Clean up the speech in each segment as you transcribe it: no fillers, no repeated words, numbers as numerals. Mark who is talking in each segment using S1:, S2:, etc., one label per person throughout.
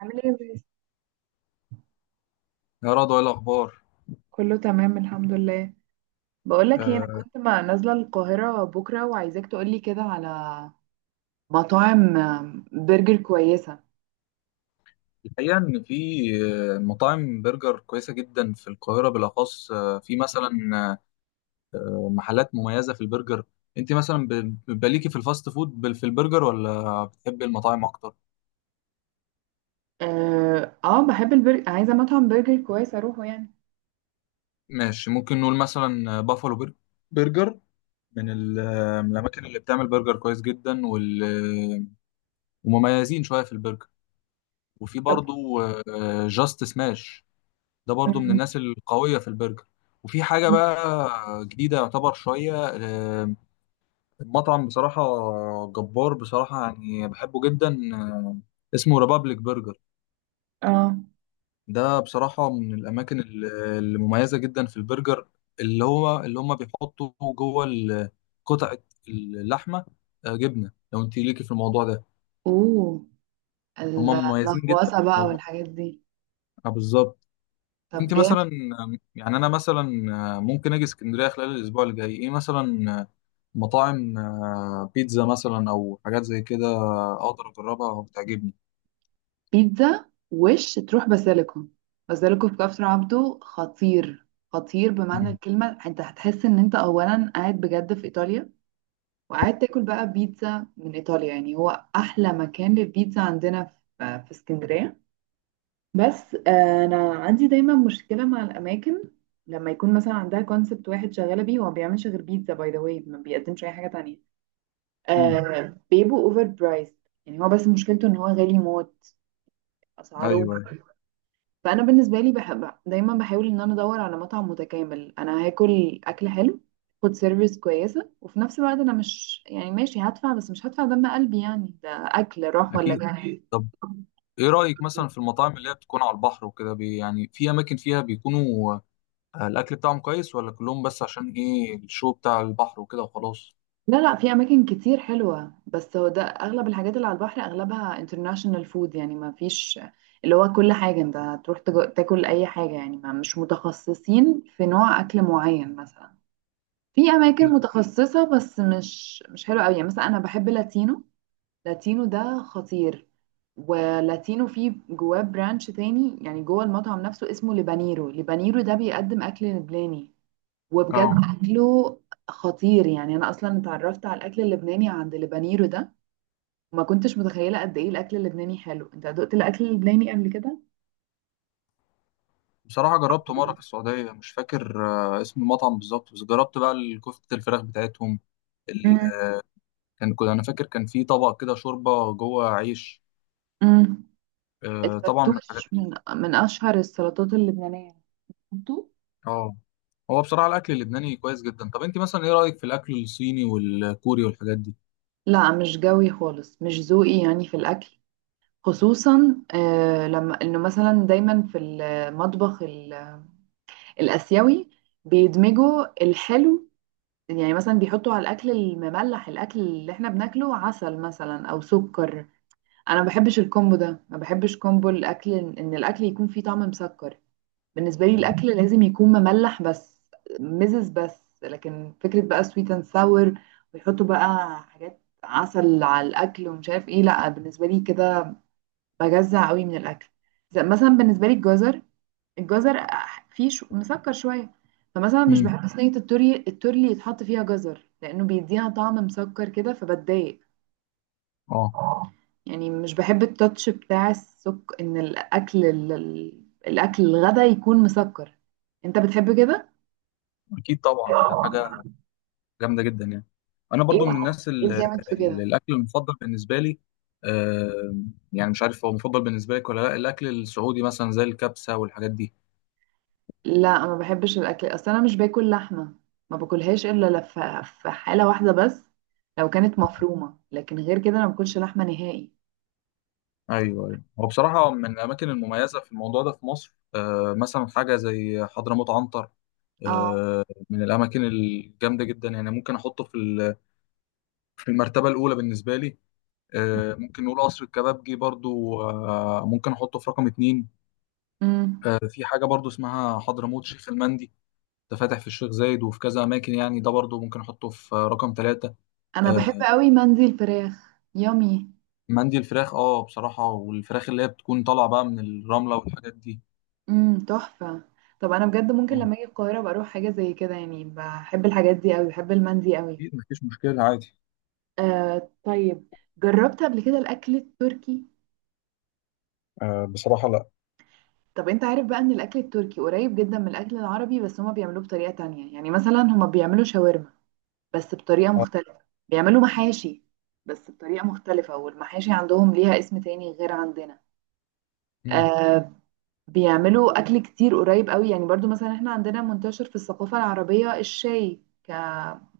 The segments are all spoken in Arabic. S1: عامل ايه يا باسم؟
S2: يا رضوى ايه الاخبار.
S1: كله تمام الحمد لله. بقولك ايه، انا
S2: آه،
S1: كنت ما نازله القاهره بكره وعايزاك تقولي كده على مطاعم برجر كويسه.
S2: الحقيقه ان في مطاعم برجر كويسه جدا في القاهره، بالاخص في مثلا محلات مميزه في البرجر. انت مثلا بيبقى ليكي في الفاست فود في البرجر، ولا بتحبي المطاعم اكتر؟
S1: بحب البرجر، عايزه مطعم برجر كويس اروحه يعني.
S2: ماشي، ممكن نقول مثلا برجر، من ال- آه، من الاماكن اللي بتعمل برجر كويس جدا. آه، ومميزين شويه في البرجر. وفي
S1: طب.
S2: برضو جاست سماش، ده برضو من
S1: مم،
S2: الناس القوية في البرجر. وفي حاجة بقى جديدة يعتبر شوية، المطعم بصراحة جبار بصراحة، يعني بحبه جدا. آه، اسمه ريبابليك برجر،
S1: اه.
S2: ده بصراحة من المميزة جدا في البرجر. اللي هم بيحطوا قطعة اللحمة جبنة، لو انت ليكي في الموضوع ده.
S1: اوه،
S2: هم مميزين جدا
S1: اللهوسه
S2: في
S1: بقى
S2: الموضوع
S1: والحاجات دي.
S2: ده، بالظبط.
S1: طب
S2: انت
S1: جامد.
S2: مثلا، يعني انا مثلا ممكن اجي اسكندريه خلال الاسبوع اللي جاي. ايه مثلا مطاعم بيتزا مثلا، او حاجات زي كده، اقدر اجربها وتعجبني؟
S1: بيتزا وش تروح باسيليكو. باسيليكو في كفر عبده خطير. خطير بمعنى
S2: مم.
S1: الكلمه، انت هتحس ان انت اولا قاعد بجد في ايطاليا، وقعدت اكل بقى بيتزا من ايطاليا يعني. هو احلى مكان للبيتزا عندنا في اسكندريه. بس انا عندي دايما مشكله مع الاماكن، لما يكون مثلا عندها كونسبت واحد شغاله بيه، هو ما بيعملش غير بيتزا، باي ذا واي ما بيقدمش اي حاجه تانية.
S2: مم.
S1: آه، بيبقوا اوفر برايس. يعني هو بس مشكلته ان هو غالي موت
S2: ايوه،
S1: اسعاره.
S2: أيوة،
S1: فانا بالنسبه لي بحب دايما، بحاول ان انا ادور على مطعم متكامل، انا هاكل اكل حلو، فود سيرفيس كويسه، وفي نفس الوقت انا مش يعني ماشي هدفع بس مش هدفع دم قلبي، يعني ده اكل راح ولا
S2: اكيد.
S1: جاي.
S2: طب ايه رايك مثلا في المطاعم اللي هي بتكون على البحر وكده؟ بي يعني في اماكن فيها بيكونوا الاكل بتاعهم كويس، ولا كلهم بس عشان ايه الشو بتاع البحر وكده وخلاص؟
S1: لا لا، في اماكن كتير حلوه، بس هو ده اغلب الحاجات اللي على البحر اغلبها انترناشونال فود، يعني ما فيش اللي هو كل حاجه. انت هتروح تاكل اي حاجه يعني، ما مش متخصصين في نوع اكل معين. مثلا في اماكن
S2: اكيد.
S1: متخصصه بس مش حلوه قوي. يعني مثلا انا بحب لاتينو، لاتينو ده خطير. ولاتينو فيه جواه برانش تاني يعني جوه المطعم نفسه اسمه لبانيرو، لبانيرو ده بيقدم أكل لبناني، وبجد
S2: اه،
S1: أكله خطير. يعني أنا أصلا اتعرفت على الأكل اللبناني عند لبانيرو ده، وما كنتش متخيلة قد إيه الأكل اللبناني حلو. أنت دقت الأكل اللبناني قبل كده؟
S2: بصراحه جربته مره في السعوديه، مش فاكر اسم المطعم بالظبط، بس جربت بقى الكفته الفراخ بتاعتهم. ال...
S1: مم.
S2: كان، كنت فاكر كان في طبق كده شوربه جوه عيش.
S1: مم.
S2: طبعا من الحاجات.
S1: الفتوش من من أشهر السلطات اللبنانية. انتوا؟
S2: اه، هو بصراحة الأكل اللبناني كويس جدا. طب أنت مثلا إيه رأيك في الأكل الصيني والكوري والحاجات دي؟
S1: لا، مش جوي خالص، مش ذوقي يعني في الأكل. خصوصا لما انه مثلا دايما في المطبخ الاسيوي بيدمجوا الحلو، يعني مثلا بيحطوا على الاكل المملح، الاكل اللي احنا بناكله، عسل مثلا او سكر. انا ما بحبش الكومبو ده، ما بحبش كومبو الاكل، ان الاكل يكون فيه طعم مسكر. بالنسبه لي
S2: مم.
S1: الاكل لازم يكون مملح بس، مزز بس. لكن فكره بقى سويت اند ساور، ويحطوا بقى حاجات عسل على الاكل ومش عارف ايه، لا بالنسبه لي كده بجزع قوي من الاكل. زي مثلا بالنسبه لي الجزر، الجزر فيه شو مسكر شويه، فمثلا مش
S2: امم.
S1: بحب صينيه التوري التورلي يتحط فيها جزر، لانه بيديها طعم مسكر كده فبتضايق.
S2: اه،
S1: يعني مش بحب التاتش بتاع السك، ان الاكل الاكل الغدا يكون مسكر. انت بتحب كده؟
S2: أكيد طبعا، ده حاجة جامدة جدا يعني. أنا
S1: ايه؟
S2: برضو من الناس
S1: ايه
S2: اللي
S1: الجامد في كده؟
S2: الأكل المفضل بالنسبة لي، آه، يعني مش عارف هو مفضل بالنسبة لك ولا لا، الأكل السعودي مثلا زي الكبسة والحاجات دي.
S1: لا، ما بحبش الاكل، اصل انا مش باكل لحمه، ما باكلهاش الا في حاله واحده بس، لو كانت مفرومه، لكن غير كده انا ما باكلش لحمه نهائي.
S2: أيوه، أيوه. هو بصراحة من الأماكن المميزة في الموضوع ده في مصر، آه، مثلا حاجة زي حضرموت عنتر،
S1: اه.
S2: آه، من الأماكن الجامدة جدا يعني. ممكن في المرتبة الأولى بالنسبة لي. ممكن نقول قصر الكبابجي برضو، ممكن احطه في رقم 2.
S1: امم.
S2: في حاجة برضو اسمها حضرموت شيخ المندي، ده فاتح في الشيخ زايد وفي كذا أماكن يعني، ده برضو ممكن أحطه في رقم 3.
S1: انا بحب
S2: آه،
S1: قوي مندي الفراخ، يامي.
S2: مندي الفراخ اه، بصراحة، والفراخ اللي هي بتكون طالعة بقى من الرملة والحاجات دي.
S1: امم، تحفه. طب انا بجد ممكن
S2: اه،
S1: لما اجي القاهره ابقى اروح حاجه زي كده يعني، بحب الحاجات دي قوي، بحب المندي قوي.
S2: أكيد مفيش مشكلة عادي.
S1: آه طيب. جربت قبل كده الاكل التركي؟
S2: بصراحة لا.
S1: طب انت عارف بقى ان الاكل التركي قريب جدا من الاكل العربي، بس هما بيعملوه بطريقه تانية. يعني مثلا هما بيعملوا شاورما بس بطريقه
S2: آه،
S1: مختلفه، بيعملوا محاشي بس بطريقه مختلفه، والمحاشي عندهم ليها اسم تاني غير عندنا.
S2: مم.
S1: آه، بيعملوا اكل كتير قريب قوي. يعني برضو مثلا احنا عندنا منتشر في الثقافة العربية الشاي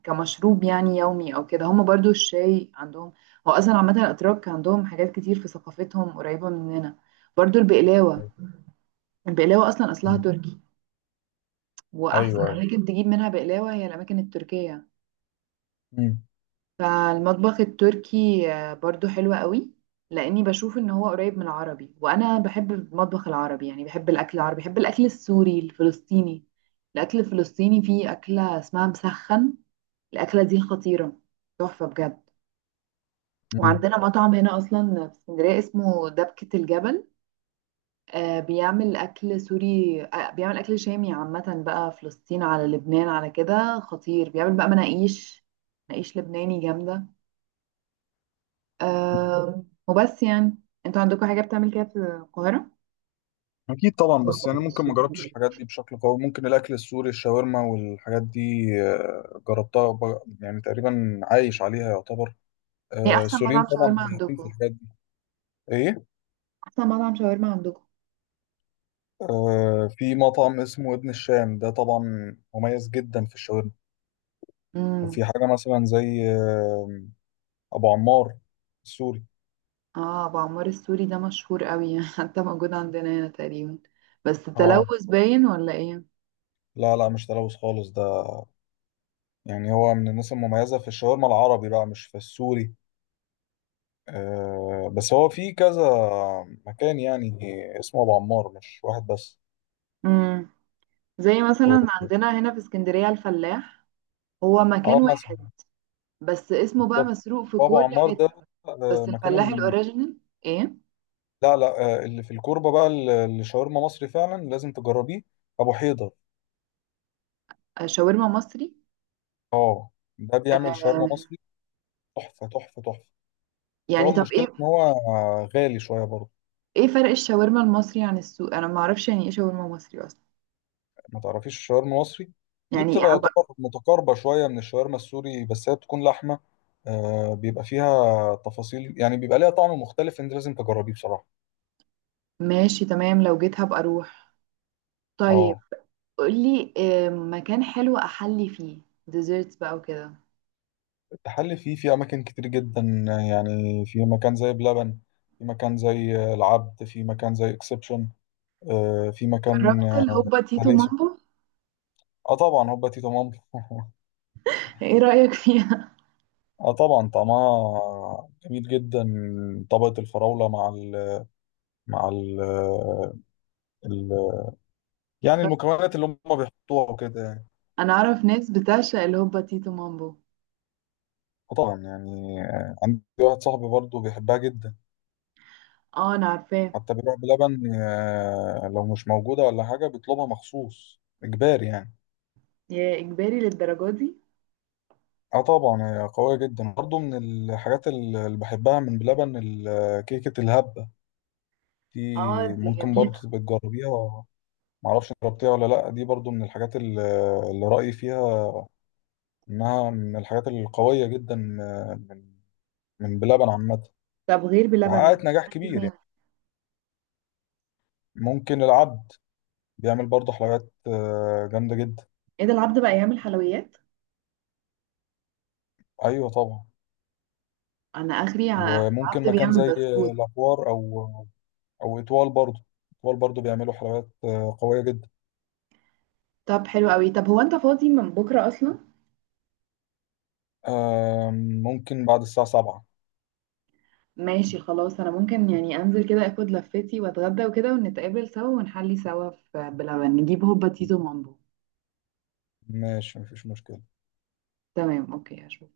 S1: كمشروب يعني يومي او كده، هم برضو الشاي عندهم. هو اصلا عامة الاتراك عندهم حاجات كتير في ثقافتهم قريبة مننا. برضو البقلاوة، البقلاوة اصلا اصلها تركي،
S2: أيوه،
S1: واحسن
S2: أيوه.
S1: اماكن تجيب منها بقلاوة هي الاماكن التركية.
S2: مم.
S1: فالمطبخ التركي برضو حلو قوي، لاني بشوف ان هو قريب من العربي، وانا بحب المطبخ العربي، يعني بحب الاكل العربي، بحب الاكل السوري الفلسطيني. الاكل الفلسطيني فيه اكله اسمها مسخن، الاكله دي خطيره، تحفه بجد.
S2: مم.
S1: وعندنا مطعم هنا اصلا في اسكندريه اسمه دبكه الجبل، آه بيعمل اكل سوري، آه بيعمل اكل شامي عامه بقى، فلسطين على لبنان على كده، خطير. بيعمل بقى مناقيش، مناقيش لبناني جامده. أه وبس يعني. انتوا عندكم حاجة بتعمل كده في القاهرة؟
S2: اكيد طبعا، بس يعني ممكن ما جربتش الحاجات دي بشكل قوي. ممكن الاكل السوري، الشاورما والحاجات دي جربتها يعني تقريبا عايش عليها يعتبر.
S1: ايه احسن
S2: السوريين
S1: مطعم
S2: طبعا
S1: شاورما
S2: مميزين في
S1: عندكم؟
S2: الحاجات دي. ايه؟
S1: احسن مطعم شاورما عندكم.
S2: في مطعم اسمه ابن الشام، ده طبعا مميز جدا في الشاورما.
S1: امم.
S2: وفي حاجه مثلا زي ابو عمار السوري.
S1: اه، ابو عمار السوري ده مشهور قوي حتى موجود عندنا هنا تقريبا، بس
S2: اه،
S1: التلوث باين ولا ايه؟
S2: لا لا، مش تلوث خالص ده، يعني هو من الناس المميزه في الشاورما العربي بقى، مش في السوري. بس هو في كذا مكان يعني، اسمه ابو عمار، مش واحد بس.
S1: امم. زي
S2: و-
S1: مثلا عندنا هنا في اسكندرية الفلاح، هو
S2: اه
S1: مكان
S2: مثلا،
S1: واحد بس اسمه بقى
S2: بالظبط.
S1: مسروق في
S2: وابو
S1: كل
S2: عمار ده
S1: حتة.
S2: آه،
S1: بس
S2: مكانه
S1: الفلاح
S2: الم-
S1: الاوريجينال. ايه؟
S2: لا لا، اللي في الكوربه بقى، اللي شاورما مصري، فعلا لازم تجربيه. ابو حيدر
S1: شاورما مصري.
S2: اه، ده بيعمل شاورما
S1: آه.
S2: مصري، تحفه تحفه تحفه. بس هو
S1: يعني طب
S2: المشكله
S1: ايه؟
S2: ان هو غالي شويه برضه.
S1: ايه فرق الشاورما المصري عن السوق، انا ما اعرفش يعني ايه شاورما مصري اصلا.
S2: ما تعرفيش الشاورما المصري؟ دي
S1: يعني إيه
S2: بتبقى
S1: أبقى-؟
S2: يعتبر متقاربة شوية من الشاورما السوري، بس هي بتكون لحمة. آه، بيبقى فيها تفاصيل يعني، بيبقى ليها طعم مختلف، انت لازم تجربيه بصراحة.
S1: ماشي تمام، لو جيت هبقى اروح. طيب
S2: اه،
S1: قولي مكان حلو احلي فيه، ديزرتس بقى وكده.
S2: التحلي فيه في اماكن كتير جدا يعني، في مكان زي بلبن، في مكان زي العبد، في مكان زي اكسبشن، آه في مكان
S1: جربت
S2: آه
S1: الهوبا تيتو
S2: تحلية سك-
S1: مامبو؟
S2: اه طبعا هوبا تيتو مامبو
S1: ايه رأيك فيها؟
S2: اه طبعا طعمها جميل جدا. طبقة الفراولة مع ال مع ال يعني المكونات اللي هم بيحطوها وكده يعني.
S1: انا اعرف ناس بتعشق الهوبا تيتو مامبو.
S2: وطبعا يعني عندي واحد صاحبي برضه بيحبها جدا،
S1: اه انا عارفاه.
S2: حتى بيروح بلبن لو مش موجودة ولا حاجة بيطلبها مخصوص، إجباري يعني.
S1: يا اجباري للدرجه دي؟
S2: اه طبعا هي قوية جدا برضه. من الحاجات اللي بحبها من بلبن كيكة الهبة دي،
S1: اه دي
S2: ممكن
S1: جميله.
S2: برضه تبقى تجربيها، معرفش جربتيها ولا لأ. دي برضه من الحاجات اللي رأيي فيها إنها من الحاجات القوية جدا، من بلبن عامة،
S1: طب غير بلبن ممكن
S2: وحققت نجاح
S1: احلي
S2: كبير
S1: فين؟
S2: يعني. ممكن العد بيعمل برضه حلقات جامدة جدا.
S1: ايه ده، العبد بقى يعمل حلويات؟
S2: أيوة طبعا.
S1: انا اخري
S2: وممكن
S1: العبد
S2: مكان
S1: بيعمل
S2: زي
S1: بسكوت.
S2: الأحوار أو أو إطوال برضه، إطوال برضه بيعملوا حلقات قوية جدا.
S1: طب حلو قوي. طب هو انت فاضي من بكرة اصلا؟
S2: آم، ممكن بعد الساعة 7.
S1: ماشي خلاص، انا ممكن يعني انزل كده اخد لفتي واتغدى وكده، ونتقابل سوا ونحلي سوا في بلبن، نجيب هوبا تيتو مامبو.
S2: ماشي مفيش مشكلة.
S1: تمام، اوكي، هشوف.